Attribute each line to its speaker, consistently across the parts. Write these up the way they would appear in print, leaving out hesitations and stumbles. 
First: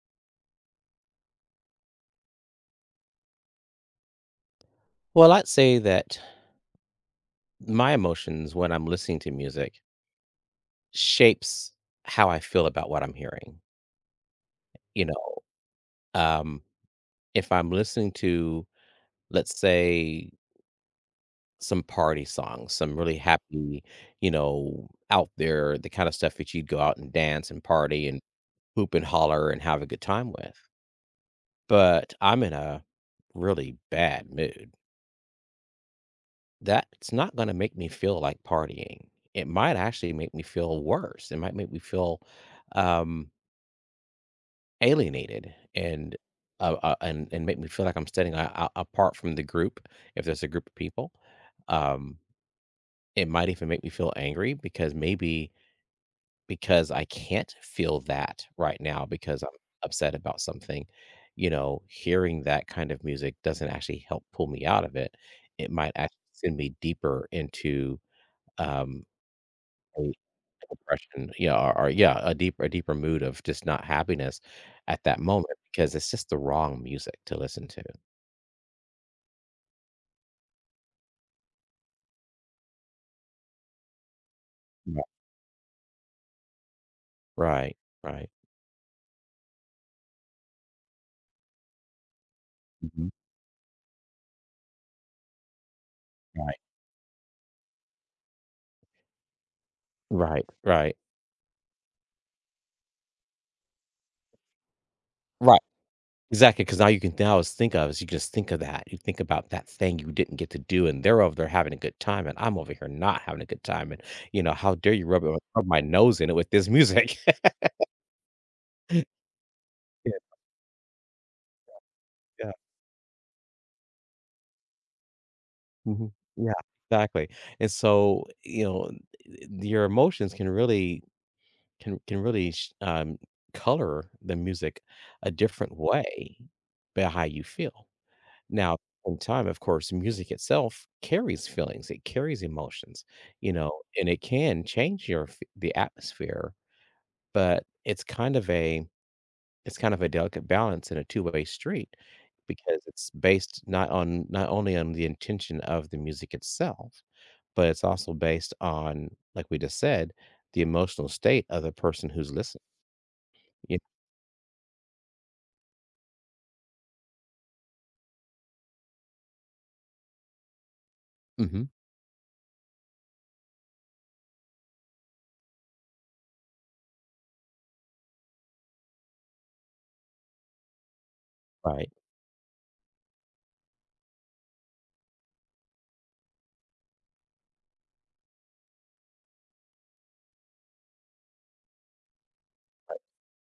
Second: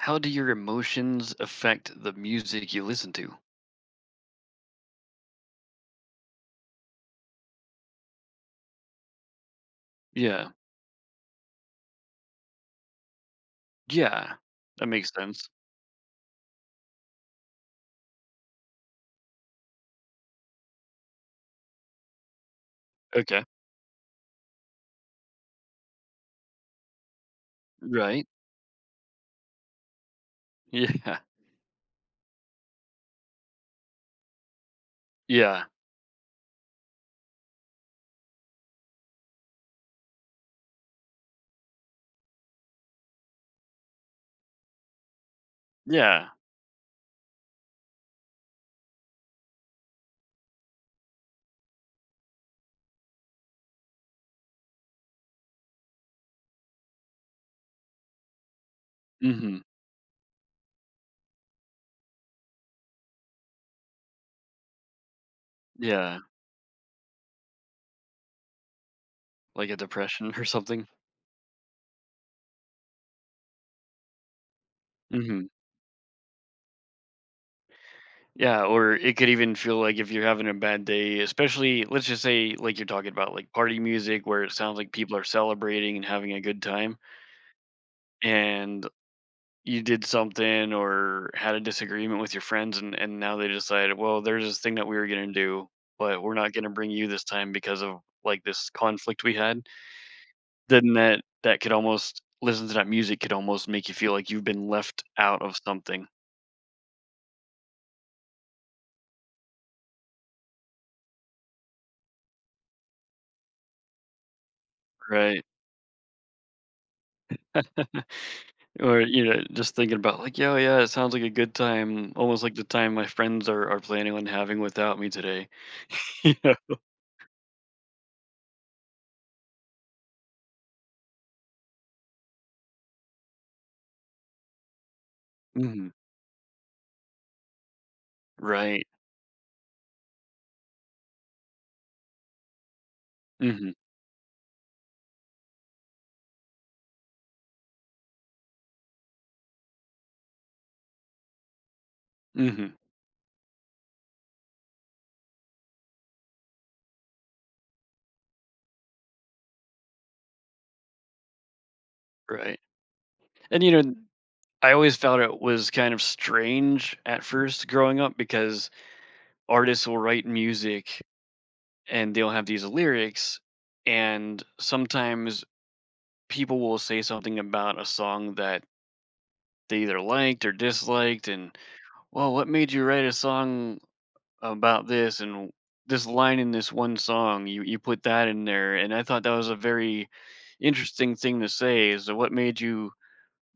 Speaker 1: How do your emotions affect the music you listen to?
Speaker 2: Well, I'd say that my emotions when I'm listening to music
Speaker 1: Yeah.
Speaker 2: shapes how I feel about what I'm hearing.
Speaker 1: Yeah, that
Speaker 2: You
Speaker 1: makes
Speaker 2: know,
Speaker 1: sense.
Speaker 2: um, if I'm listening to, let's say, some party songs, some really
Speaker 1: Okay.
Speaker 2: happy, out there, the kind of stuff that you'd go out and dance and party and
Speaker 1: Right.
Speaker 2: hoop and holler and have a good time with.
Speaker 1: Yeah.
Speaker 2: But I'm in a really bad mood.
Speaker 1: Yeah.
Speaker 2: That's not gonna make me feel like partying. It might actually make me feel worse. It might make me feel, um, alienated and,
Speaker 1: Yeah.
Speaker 2: uh, uh, and and make me feel like I'm standing a apart from the group, if there's a group of people. Um, it might even make me feel angry because maybe because I can't feel that right now because I'm
Speaker 1: Hmm.
Speaker 2: upset about something. Hearing that kind of music doesn't actually help pull me out of it. It might actually
Speaker 1: Yeah.
Speaker 2: send me deeper into, um
Speaker 1: Like a
Speaker 2: a
Speaker 1: depression or something.
Speaker 2: depression, yeah, or yeah, a deeper mood of just not happiness at that
Speaker 1: Hmm.
Speaker 2: moment because it's just the wrong music to listen to.
Speaker 1: Yeah. Or it could even feel like if you're having a bad day, especially, let's just say, like you're talking about like party music where it sounds like
Speaker 2: Right.
Speaker 1: people are celebrating and having a good time.
Speaker 2: Right, right.
Speaker 1: And you did something or had a disagreement with your friends, and
Speaker 2: Mhm.
Speaker 1: now they decided, well, there's this thing that we were going to do, but we're not
Speaker 2: Right,
Speaker 1: going to bring you this time because of like this conflict we had.
Speaker 2: right,
Speaker 1: Then
Speaker 2: right,
Speaker 1: that could almost, listen to that music could almost make you feel like you've been left out of
Speaker 2: right.
Speaker 1: something.
Speaker 2: Exactly. Because now you can now is think of is you just think of that. You think about that thing you didn't get to do, and they're over there having a good time, and I'm over here not having a good time, and, how dare you
Speaker 1: Right.
Speaker 2: rub my nose in it with this music.
Speaker 1: Or, you know, just thinking
Speaker 2: Yeah,
Speaker 1: about like, yo, yeah, it sounds like a good time, almost
Speaker 2: yeah,
Speaker 1: like the time my friends are planning on having without me today.
Speaker 2: mhm, yeah,
Speaker 1: Yeah.
Speaker 2: exactly, and so, your emotions can really sh color the music a different
Speaker 1: Hmm.
Speaker 2: way by how you feel. Now,
Speaker 1: Right.
Speaker 2: in time, of course, music itself carries feelings, it carries emotions, you know,
Speaker 1: Hmm.
Speaker 2: and it can change your f the atmosphere, but it's kind of a delicate balance and a two-way street,
Speaker 1: Hmm.
Speaker 2: because it's based not only on the intention of the music itself, but it's also based on, like we just said, the emotional state of the person who's
Speaker 1: Right.
Speaker 2: listening.
Speaker 1: And, you know, I always found it was kind of strange at first growing up because artists will write music
Speaker 2: Mhm.
Speaker 1: and they'll have these lyrics, and sometimes people will say something about a song that they either liked or disliked, and,
Speaker 2: Right.
Speaker 1: well, what made you write a song about this? And this line in this one song, you put that in there, and I thought that was a very interesting thing to say. Is what made you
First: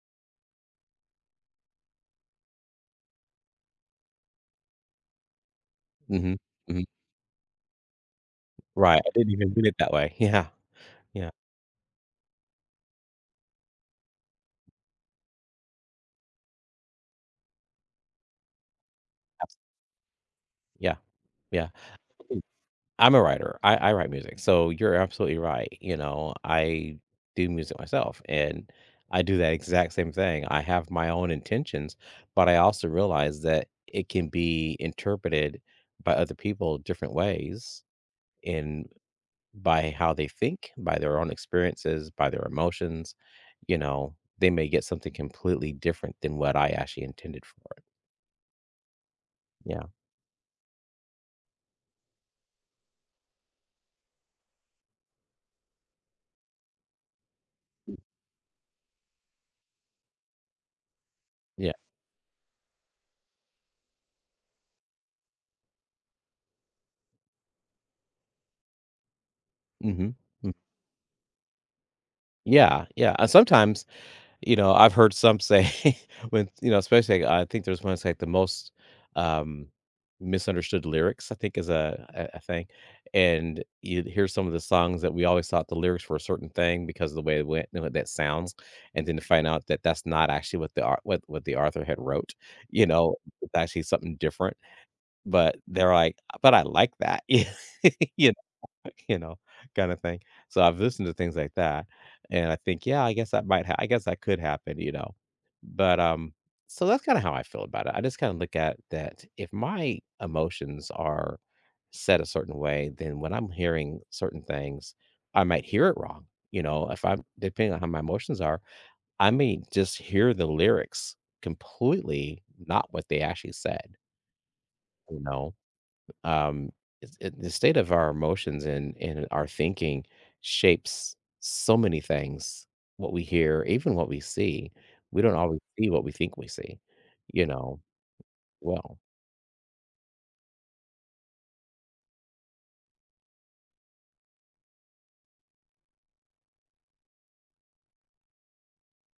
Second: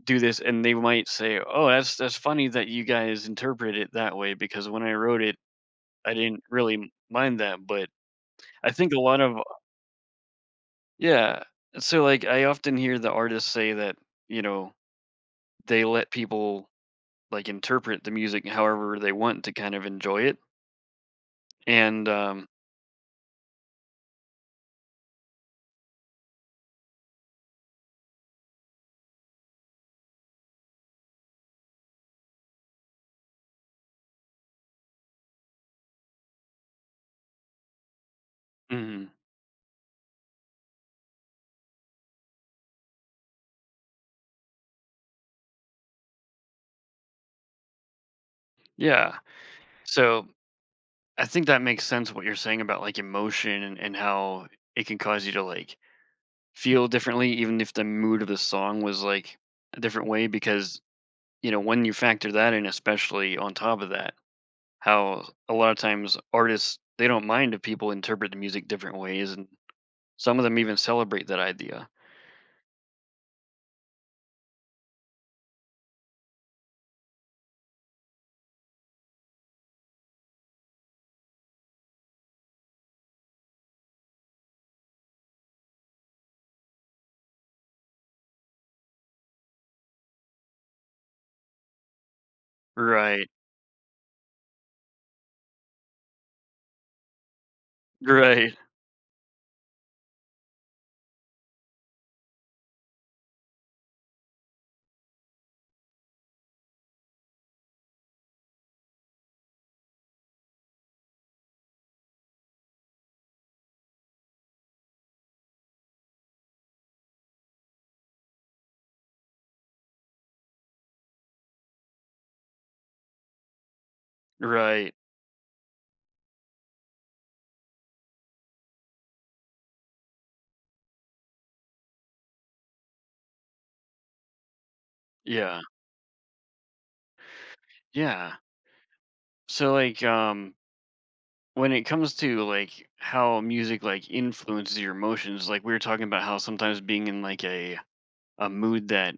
Speaker 1: do this? And they might say, "Oh, that's funny that you guys interpret it that way, because when I wrote it, I
Speaker 2: Mhm.
Speaker 1: didn't really
Speaker 2: Mhm.
Speaker 1: mind that." But I think a
Speaker 2: Right, I
Speaker 1: lot
Speaker 2: didn't
Speaker 1: of,
Speaker 2: even read it that way. Yeah. Yeah.
Speaker 1: yeah, so like I often hear the artists say that, you know, they let people like interpret the music however they want to
Speaker 2: Abs
Speaker 1: kind of enjoy it.
Speaker 2: Yeah. Yeah.
Speaker 1: And
Speaker 2: I'm a writer. I write music, so you're absolutely right. I do music myself, and I do that exact same thing. I have my own intentions, but I also realize that it can be interpreted by other people different ways, and
Speaker 1: mhm,
Speaker 2: by how they think, by their own experiences, by their emotions. They may get something completely different than what I actually intended for it.
Speaker 1: yeah.
Speaker 2: Yeah.
Speaker 1: So I think that makes sense what you're saying about like emotion and how it can cause you to like feel differently even if the mood of the song was like a different way, because, you know,
Speaker 2: Yeah.
Speaker 1: when you factor that in, especially on top of that, how a lot of times artists, they don't mind if people interpret the music different ways, and
Speaker 2: Mhm.
Speaker 1: some of
Speaker 2: Mm.
Speaker 1: them even celebrate that idea.
Speaker 2: Yeah. Yeah. And sometimes, I've heard some say when, especially I think there's one that's like the most, um, misunderstood lyrics, I think is a thing. And you hear some of the songs that we always thought the lyrics were a certain thing because of the way it went and what that sounds, and then to find out that that's not actually what the au what the author had wrote, you know?
Speaker 1: Right.
Speaker 2: It's actually something different, but they're like, "But I like that." You
Speaker 1: Right,
Speaker 2: you know, kind of thing. So I've listened to things like that, and I think, yeah, I guess I guess that could happen. But so that's kind of how I feel about it. I just kind of look at that if my emotions are set a certain way, then when I'm hearing certain things, I might hear it wrong. If I'm depending on how my emotions are, I may just hear the lyrics completely not what they actually said.
Speaker 1: right.
Speaker 2: You know, um, the state of our emotions and our thinking shapes so many things. What we hear, even what we see, we don't always
Speaker 1: Yeah,
Speaker 2: see what we think we see. You know,
Speaker 1: yeah.
Speaker 2: well,
Speaker 1: So like, when it comes to like how music like influences your emotions, like we were talking about how sometimes being in like a mood that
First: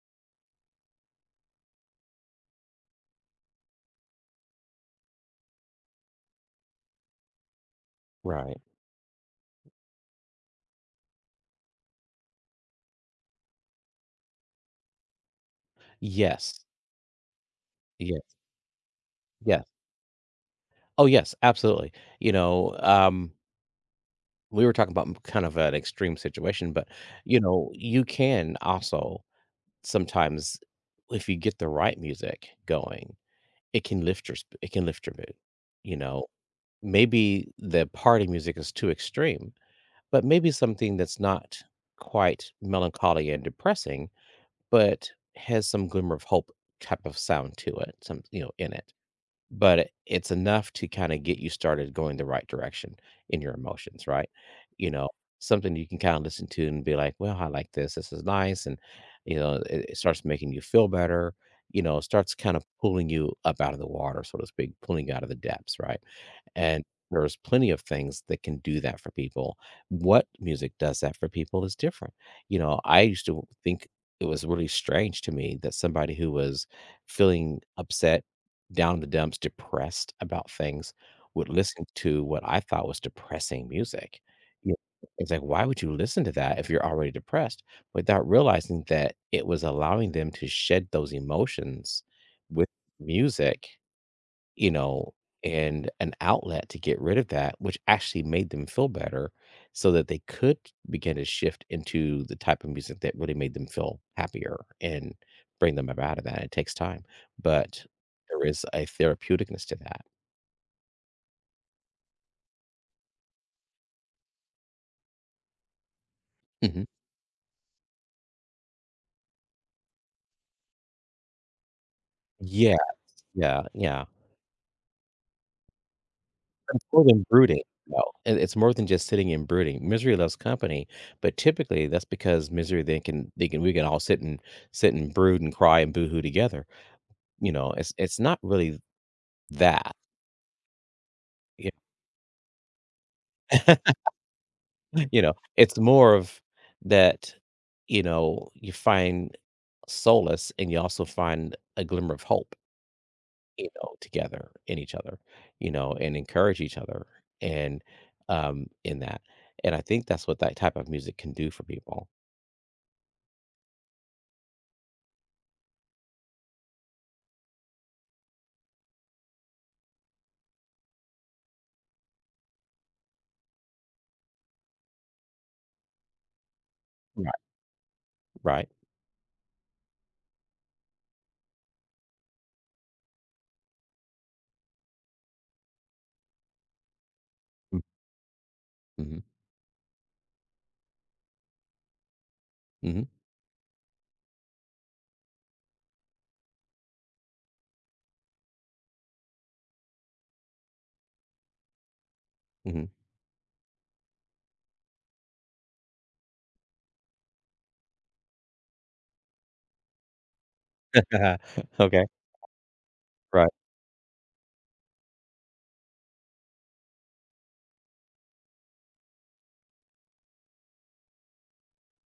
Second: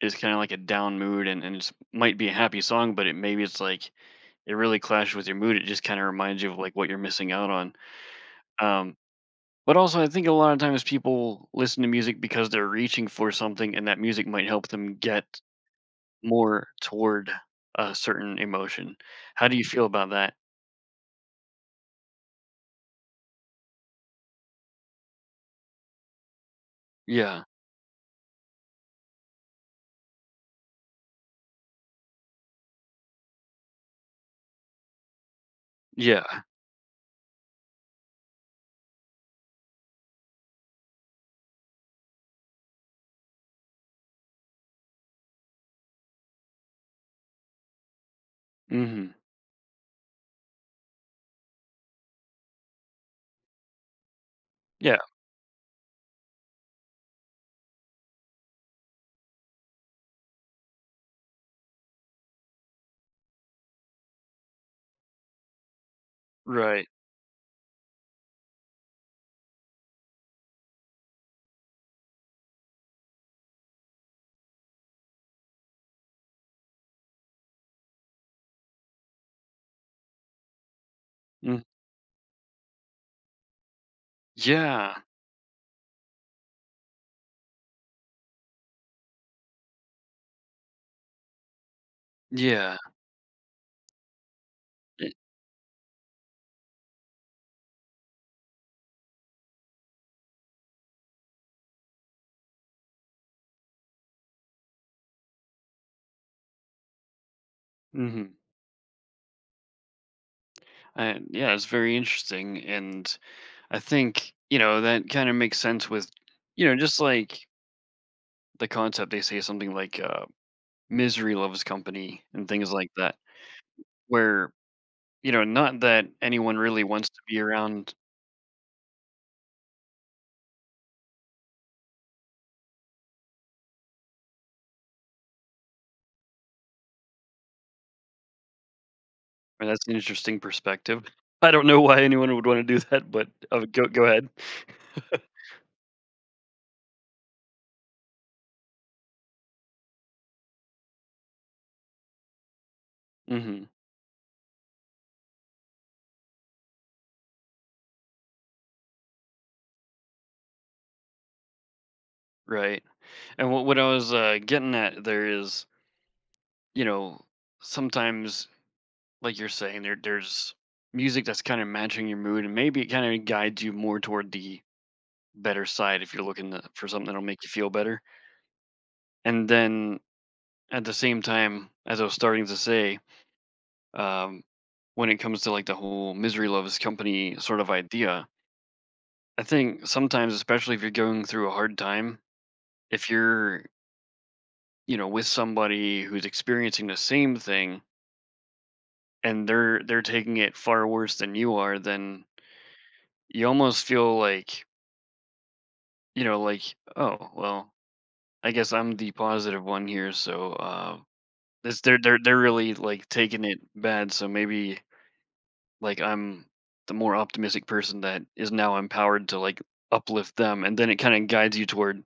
Speaker 1: is kind of like a down mood, and it's might be a happy song, but it maybe it's like it really clashes with your mood. It just kind of reminds you of like what you're missing out on.
Speaker 2: right?
Speaker 1: Um, but also, I think a lot of times people listen to music because they're reaching for something, and that music might help them get
Speaker 2: Yes,
Speaker 1: more toward a
Speaker 2: yes,
Speaker 1: certain emotion. How do you
Speaker 2: yes.
Speaker 1: feel about that?
Speaker 2: Oh, yes, absolutely. You know, um, we were talking about kind of an extreme situation, but
Speaker 1: Yeah,
Speaker 2: you can also sometimes, if you get the right music going, it can it can lift your mood. You know,
Speaker 1: yeah,
Speaker 2: Maybe the party music is too extreme, but maybe something that's not quite melancholy and depressing, but has some glimmer of hope type of sound to it, some, in it,
Speaker 1: hmm,
Speaker 2: but it's enough to kinda get you started going the right direction in your emotions, right? You
Speaker 1: yeah,
Speaker 2: know, something you can kinda listen to and be like, "Well, I like this. This is nice," and, it starts making you feel better, starts kind of pulling you up out of the water, so to speak, pulling you out of the depths, right? And
Speaker 1: right,
Speaker 2: there's plenty of things that can do that for people. What music does that for people is different. I used to think it was really strange to me that somebody who was feeling upset, down in the dumps, depressed about things, would
Speaker 1: mm,
Speaker 2: listen to what I thought was depressing music. You
Speaker 1: yeah,
Speaker 2: It's like, why would you listen to that if you're already depressed? Without realizing that it was allowing them to shed those emotions with
Speaker 1: yeah.
Speaker 2: music, you know, and an outlet to get rid of that, which actually made them feel better so that they could begin to shift into the type of music that really made them feel happier and bring them up out of that. It takes time, but
Speaker 1: Mm-hmm.
Speaker 2: there is a therapeuticness to that.
Speaker 1: I, yeah, it's very interesting, and I think, you know, that kind of makes sense with, you know,
Speaker 2: Mhm.
Speaker 1: just like the concept they say, something like Misery Loves Company and things
Speaker 2: Yeah,
Speaker 1: like that,
Speaker 2: yeah, yeah.
Speaker 1: where, you know, not that anyone really
Speaker 2: It's more
Speaker 1: wants to
Speaker 2: than
Speaker 1: be
Speaker 2: brooding.
Speaker 1: around.
Speaker 2: No, it's more than just sitting and brooding. Misery loves company, but typically that's because misery, they can we can all sit and brood and cry and boohoo together. It's not really
Speaker 1: And that's
Speaker 2: that.
Speaker 1: an interesting perspective. I don't
Speaker 2: Y
Speaker 1: know why anyone would wanna do that, but, go go ahead.
Speaker 2: It's more of that. You find solace and you also find a glimmer of hope,
Speaker 1: Mhm,
Speaker 2: together in each other, and encourage each other and, in that. And I think that's what that type of music can do for people.
Speaker 1: right, and what I was, getting at there is, you know, sometimes, like you're saying, there's music that's kinda matching your mood, and maybe it kinda guides you more toward the better side if you're looking to for something that'll
Speaker 2: Right.
Speaker 1: make you feel better,
Speaker 2: Right?
Speaker 1: and then, at the same time, as I was starting to say, um, when it comes to like the whole misery loves company sort of
Speaker 2: Mm,
Speaker 1: idea.
Speaker 2: mhm,
Speaker 1: I think sometimes, especially if you're going through a hard time,
Speaker 2: mhm,
Speaker 1: if you're, you know, with somebody who's experiencing the same thing and they're taking it far worse than you are, then
Speaker 2: mhm.
Speaker 1: you almost feel like, you know, like, oh well, I guess I'm the positive one here, so this they're
Speaker 2: Okay,
Speaker 1: they're they're really like taking
Speaker 2: right,
Speaker 1: it bad, so maybe, like, I'm the more optimistic person that is now empowered to, like, uplift them, and then it kinda guides you toward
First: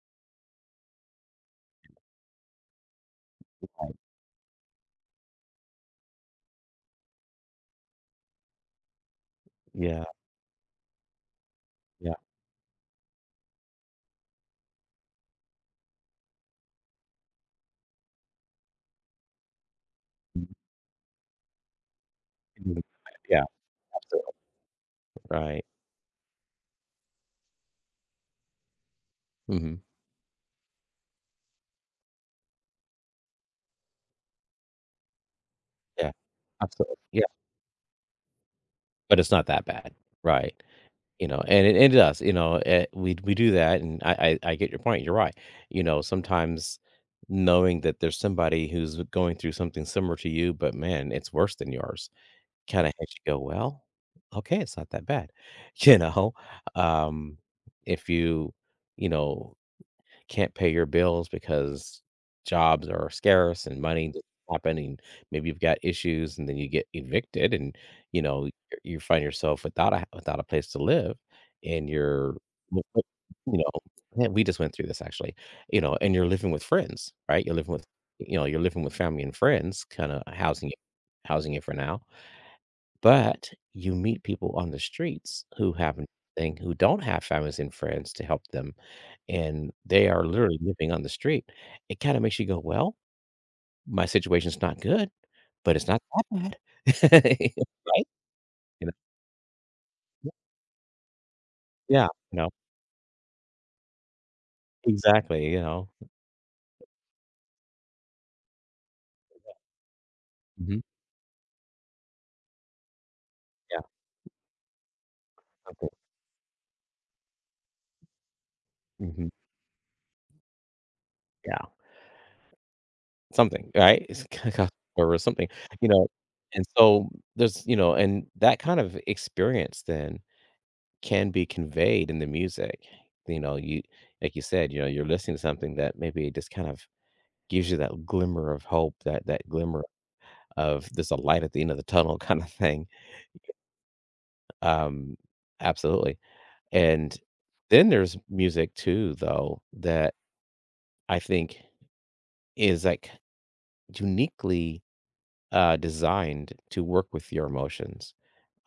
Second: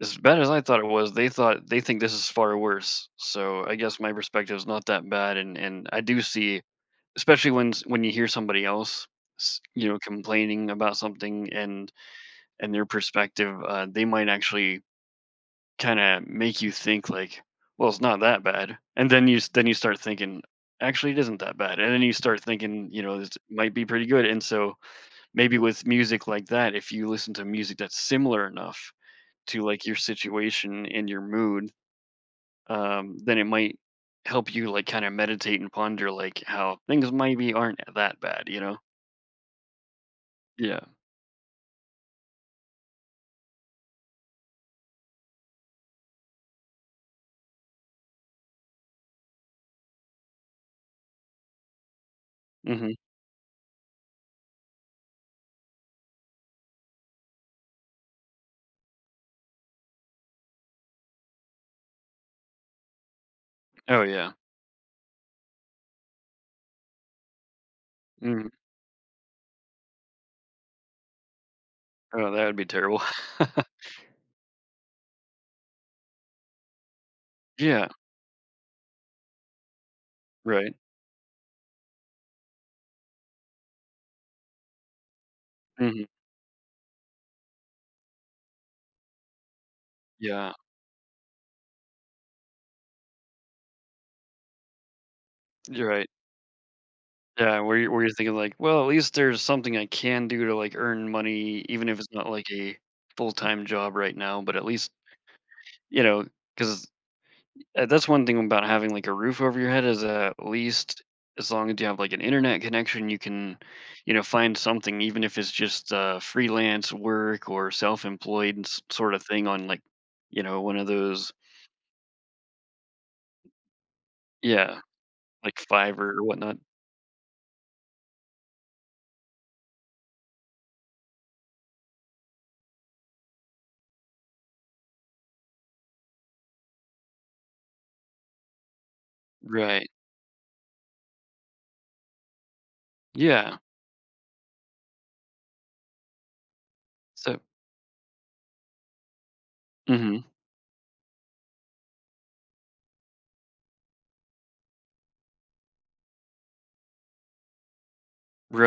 Speaker 1: as bad as I thought it was, they thought they think this is far worse, so I
Speaker 2: right.
Speaker 1: guess my perspective is not that bad, and I do see, especially when s when you hear somebody else s you know,
Speaker 2: Yeah,
Speaker 1: complaining about something,
Speaker 2: yeah.
Speaker 1: and their perspective, they might actually kinda make you think like, "Well, it's not that bad," and then you s then you start thinking, "Actually, it isn't that bad," and then you start
Speaker 2: Mhm.
Speaker 1: thinking, you know, "This
Speaker 2: Yeah,
Speaker 1: might be pretty good,"
Speaker 2: absolutely,
Speaker 1: and so maybe
Speaker 2: right.
Speaker 1: with music like that, if you listen to music that's similar enough to,
Speaker 2: Mhm,
Speaker 1: like, your situation and your mood, then it might help you, like, kinda meditate and ponder,
Speaker 2: yeah,
Speaker 1: like, how
Speaker 2: absolutely,
Speaker 1: things
Speaker 2: yeah,
Speaker 1: maybe aren't that bad, you know?
Speaker 2: but it's not that bad, right.
Speaker 1: Yeah.
Speaker 2: And it does, we do that, and I get your point. You're right. Sometimes knowing that there's somebody who's going through something similar to you, but man, it's worse than yours, kind of
Speaker 1: Mhm.
Speaker 2: makes you go, well, okay, it's not that bad, you know. Um, if you can't pay your bills because jobs are scarce and
Speaker 1: Oh,
Speaker 2: money doesn't
Speaker 1: yeah.
Speaker 2: happen, and maybe you've got issues and then you get evicted and
Speaker 1: Mm.
Speaker 2: you find yourself without a without a place to live, and
Speaker 1: Oh,
Speaker 2: you're
Speaker 1: that would be
Speaker 2: w-
Speaker 1: terrible.
Speaker 2: w- you know yeah, we just went through this actually, and you're living with friends, right, you're living with,
Speaker 1: Yeah.
Speaker 2: family and friends kind of
Speaker 1: Right.
Speaker 2: housing it for now, but you meet people on the streets who have
Speaker 1: Mhm.
Speaker 2: nothing, who don't have families and friends to help them, and they are
Speaker 1: Yeah.
Speaker 2: literally living on the street. It kinda makes you go, "Well, my situation's not good, but it's
Speaker 1: You're
Speaker 2: not
Speaker 1: right.
Speaker 2: that bad."
Speaker 1: Yeah, where you where
Speaker 2: Right?
Speaker 1: you're thinking like, "Well,
Speaker 2: You
Speaker 1: at
Speaker 2: know?
Speaker 1: least there's something I can do to, like, earn money, even if
Speaker 2: Yeah,
Speaker 1: it's not, like, a full-time job right now, but at least,"
Speaker 2: exactly, you know?
Speaker 1: you know, because that's one thing about having, like, a roof over your head, is that at
Speaker 2: Mhm.
Speaker 1: least as long as you have, like, an internet connection, you can,
Speaker 2: Yeah,
Speaker 1: you know, find something, even if it's
Speaker 2: something.
Speaker 1: just, freelance work or self-employed sort of
Speaker 2: Mhm.
Speaker 1: thing on, like, you know, one of those.
Speaker 2: Yeah, something, right? It's kind of,
Speaker 1: Yeah,
Speaker 2: or something,
Speaker 1: like
Speaker 2: you know?
Speaker 1: Fiverr or whatnot.
Speaker 2: And so there's, and that kind of experience then can be conveyed in the music. You know, you Like you said, you're listening to something that maybe just kind of gives you that glimmer of hope, that glimmer
Speaker 1: Right.
Speaker 2: of there's a light at the end of the tunnel kind of thing.
Speaker 1: Yeah.
Speaker 2: Um, Absolutely. And
Speaker 1: So,
Speaker 2: then there's music too, though, that
Speaker 1: mhm.
Speaker 2: I think is like uniquely, designed to work with your emotions,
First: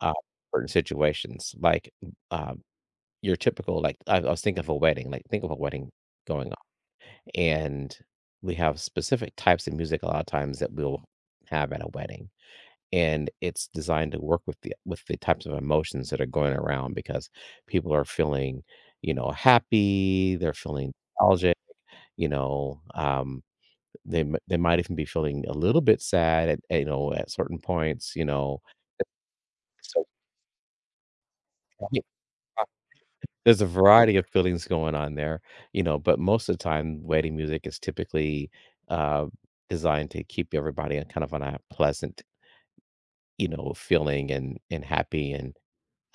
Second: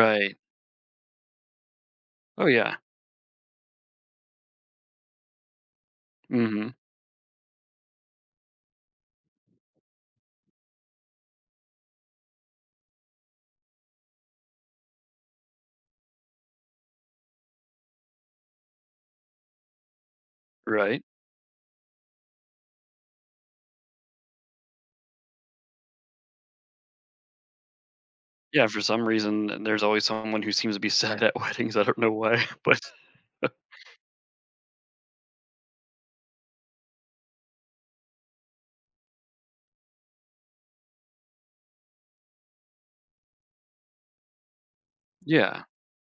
Speaker 2: uh, certain situations. Like,
Speaker 1: Oh,
Speaker 2: uh,
Speaker 1: yeah.
Speaker 2: your typical, like I was thinking of a wedding, like think of a wedding going
Speaker 1: Mhm.
Speaker 2: on, and we have specific types of music a lot of times that we'll have at a wedding, and it's designed to work with the types of emotions that are going around because people are feeling, happy, they're feeling
Speaker 1: Right.
Speaker 2: nostalgic, you know, um, they they might even be feeling a little bit sad at at certain points.
Speaker 1: Yeah, for some reason, there's
Speaker 2: So
Speaker 1: always someone who seems to be sad at weddings. I don't
Speaker 2: yeah,
Speaker 1: know why, but
Speaker 2: there's a variety of feelings going on there, but most of the time wedding music is typically, uh designed to keep everybody on, kind of on, a pleasant, feeling, and happy and
Speaker 1: yeah.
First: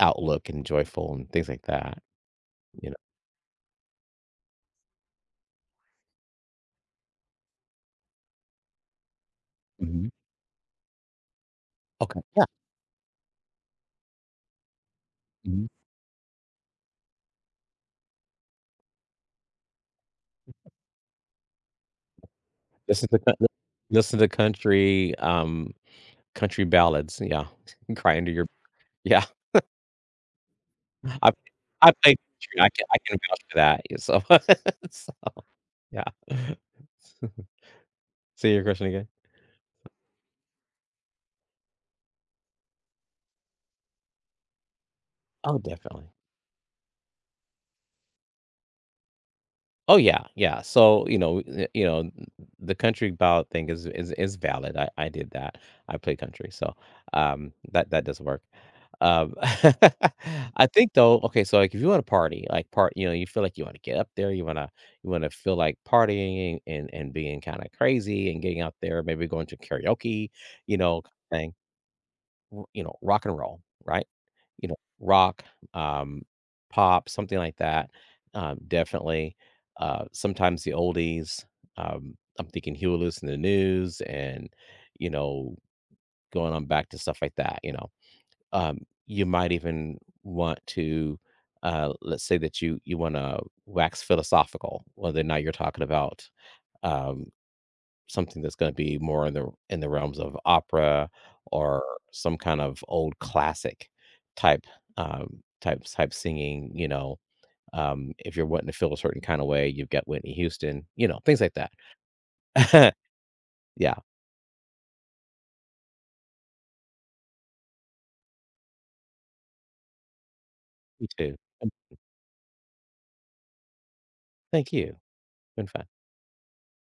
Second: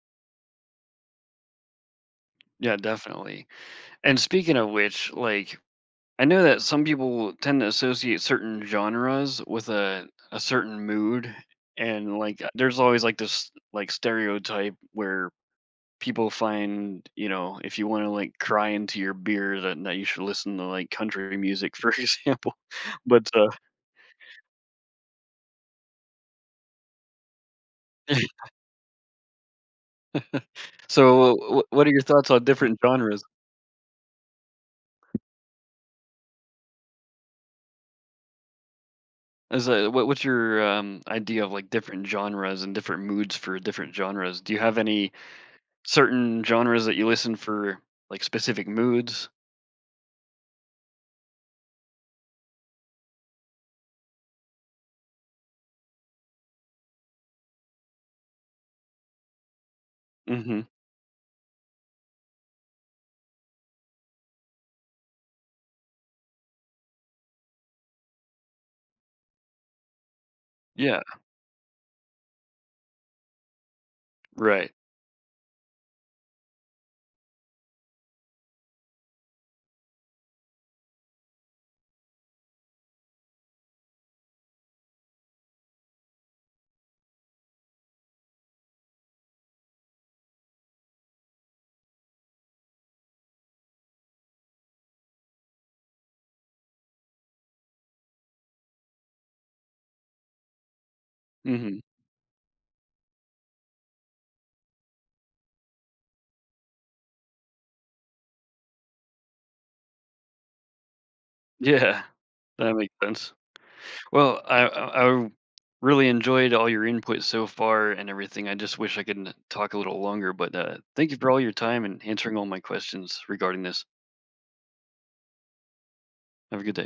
Speaker 2: outlook and joyful and things like that,
Speaker 1: Yeah,
Speaker 2: you know?
Speaker 1: definitely. And speaking of which, like, I know that some people tend to associate certain genres with
Speaker 2: Mhm.
Speaker 1: a certain mood, and
Speaker 2: Okay,
Speaker 1: like
Speaker 2: yeah.
Speaker 1: there's always like this like stereotype where
Speaker 2: Mhm.
Speaker 1: people find, you know, if you want to like cry into your beer that, that you should listen to like country music, for example.
Speaker 2: Listen to
Speaker 1: But
Speaker 2: coun Listen to country, ballads, yeah. Cry under your yeah. I
Speaker 1: so what are
Speaker 2: I
Speaker 1: your
Speaker 2: play
Speaker 1: thoughts on
Speaker 2: country, I
Speaker 1: different
Speaker 2: can I can
Speaker 1: genres?
Speaker 2: vouch for that, yeah, so so yeah. Say your question again?
Speaker 1: Is what what's your, idea of, like, different genres and different moods for different genres? Do you have any
Speaker 2: Oh, definitely.
Speaker 1: certain genres that you listen for, like, specific moods?
Speaker 2: Oh yeah, yeah. So, the country ballot thing is valid. I did that. I play country, so, that does work. Um, I
Speaker 1: Mhm.
Speaker 2: think though, okay, so like if you want to party, like, you feel like you want to get up there, you wanna feel like partying and being kind of crazy and getting out there, maybe going to karaoke, you
Speaker 1: Yeah.
Speaker 2: know, thing rock and roll, right? You
Speaker 1: Right.
Speaker 2: know, rock, um, pop, something like that, definitely, sometimes the oldies, I'm thinking Huey Lewis in the News and, you know, going on back to stuff like that, you know? Um, you might even want to, let's say that you wanna wax philosophical, whether or not you're talking about, um something that's gonna be more in the realms of opera,
Speaker 1: Mhm.
Speaker 2: or some kind of old classic type, type singing, if you're wanting to feel a certain kind of way, you've got Whitney Houston, things like
Speaker 1: Yeah. That makes
Speaker 2: that.
Speaker 1: sense.
Speaker 2: Yeah,
Speaker 1: Well, I really enjoyed all your input so far and everything. I just wish I could n talk a little longer, but,
Speaker 2: me
Speaker 1: thank you for
Speaker 2: too.
Speaker 1: all your time and answering all my questions regarding this.
Speaker 2: Thank you. Been fun.
Speaker 1: Have a good day.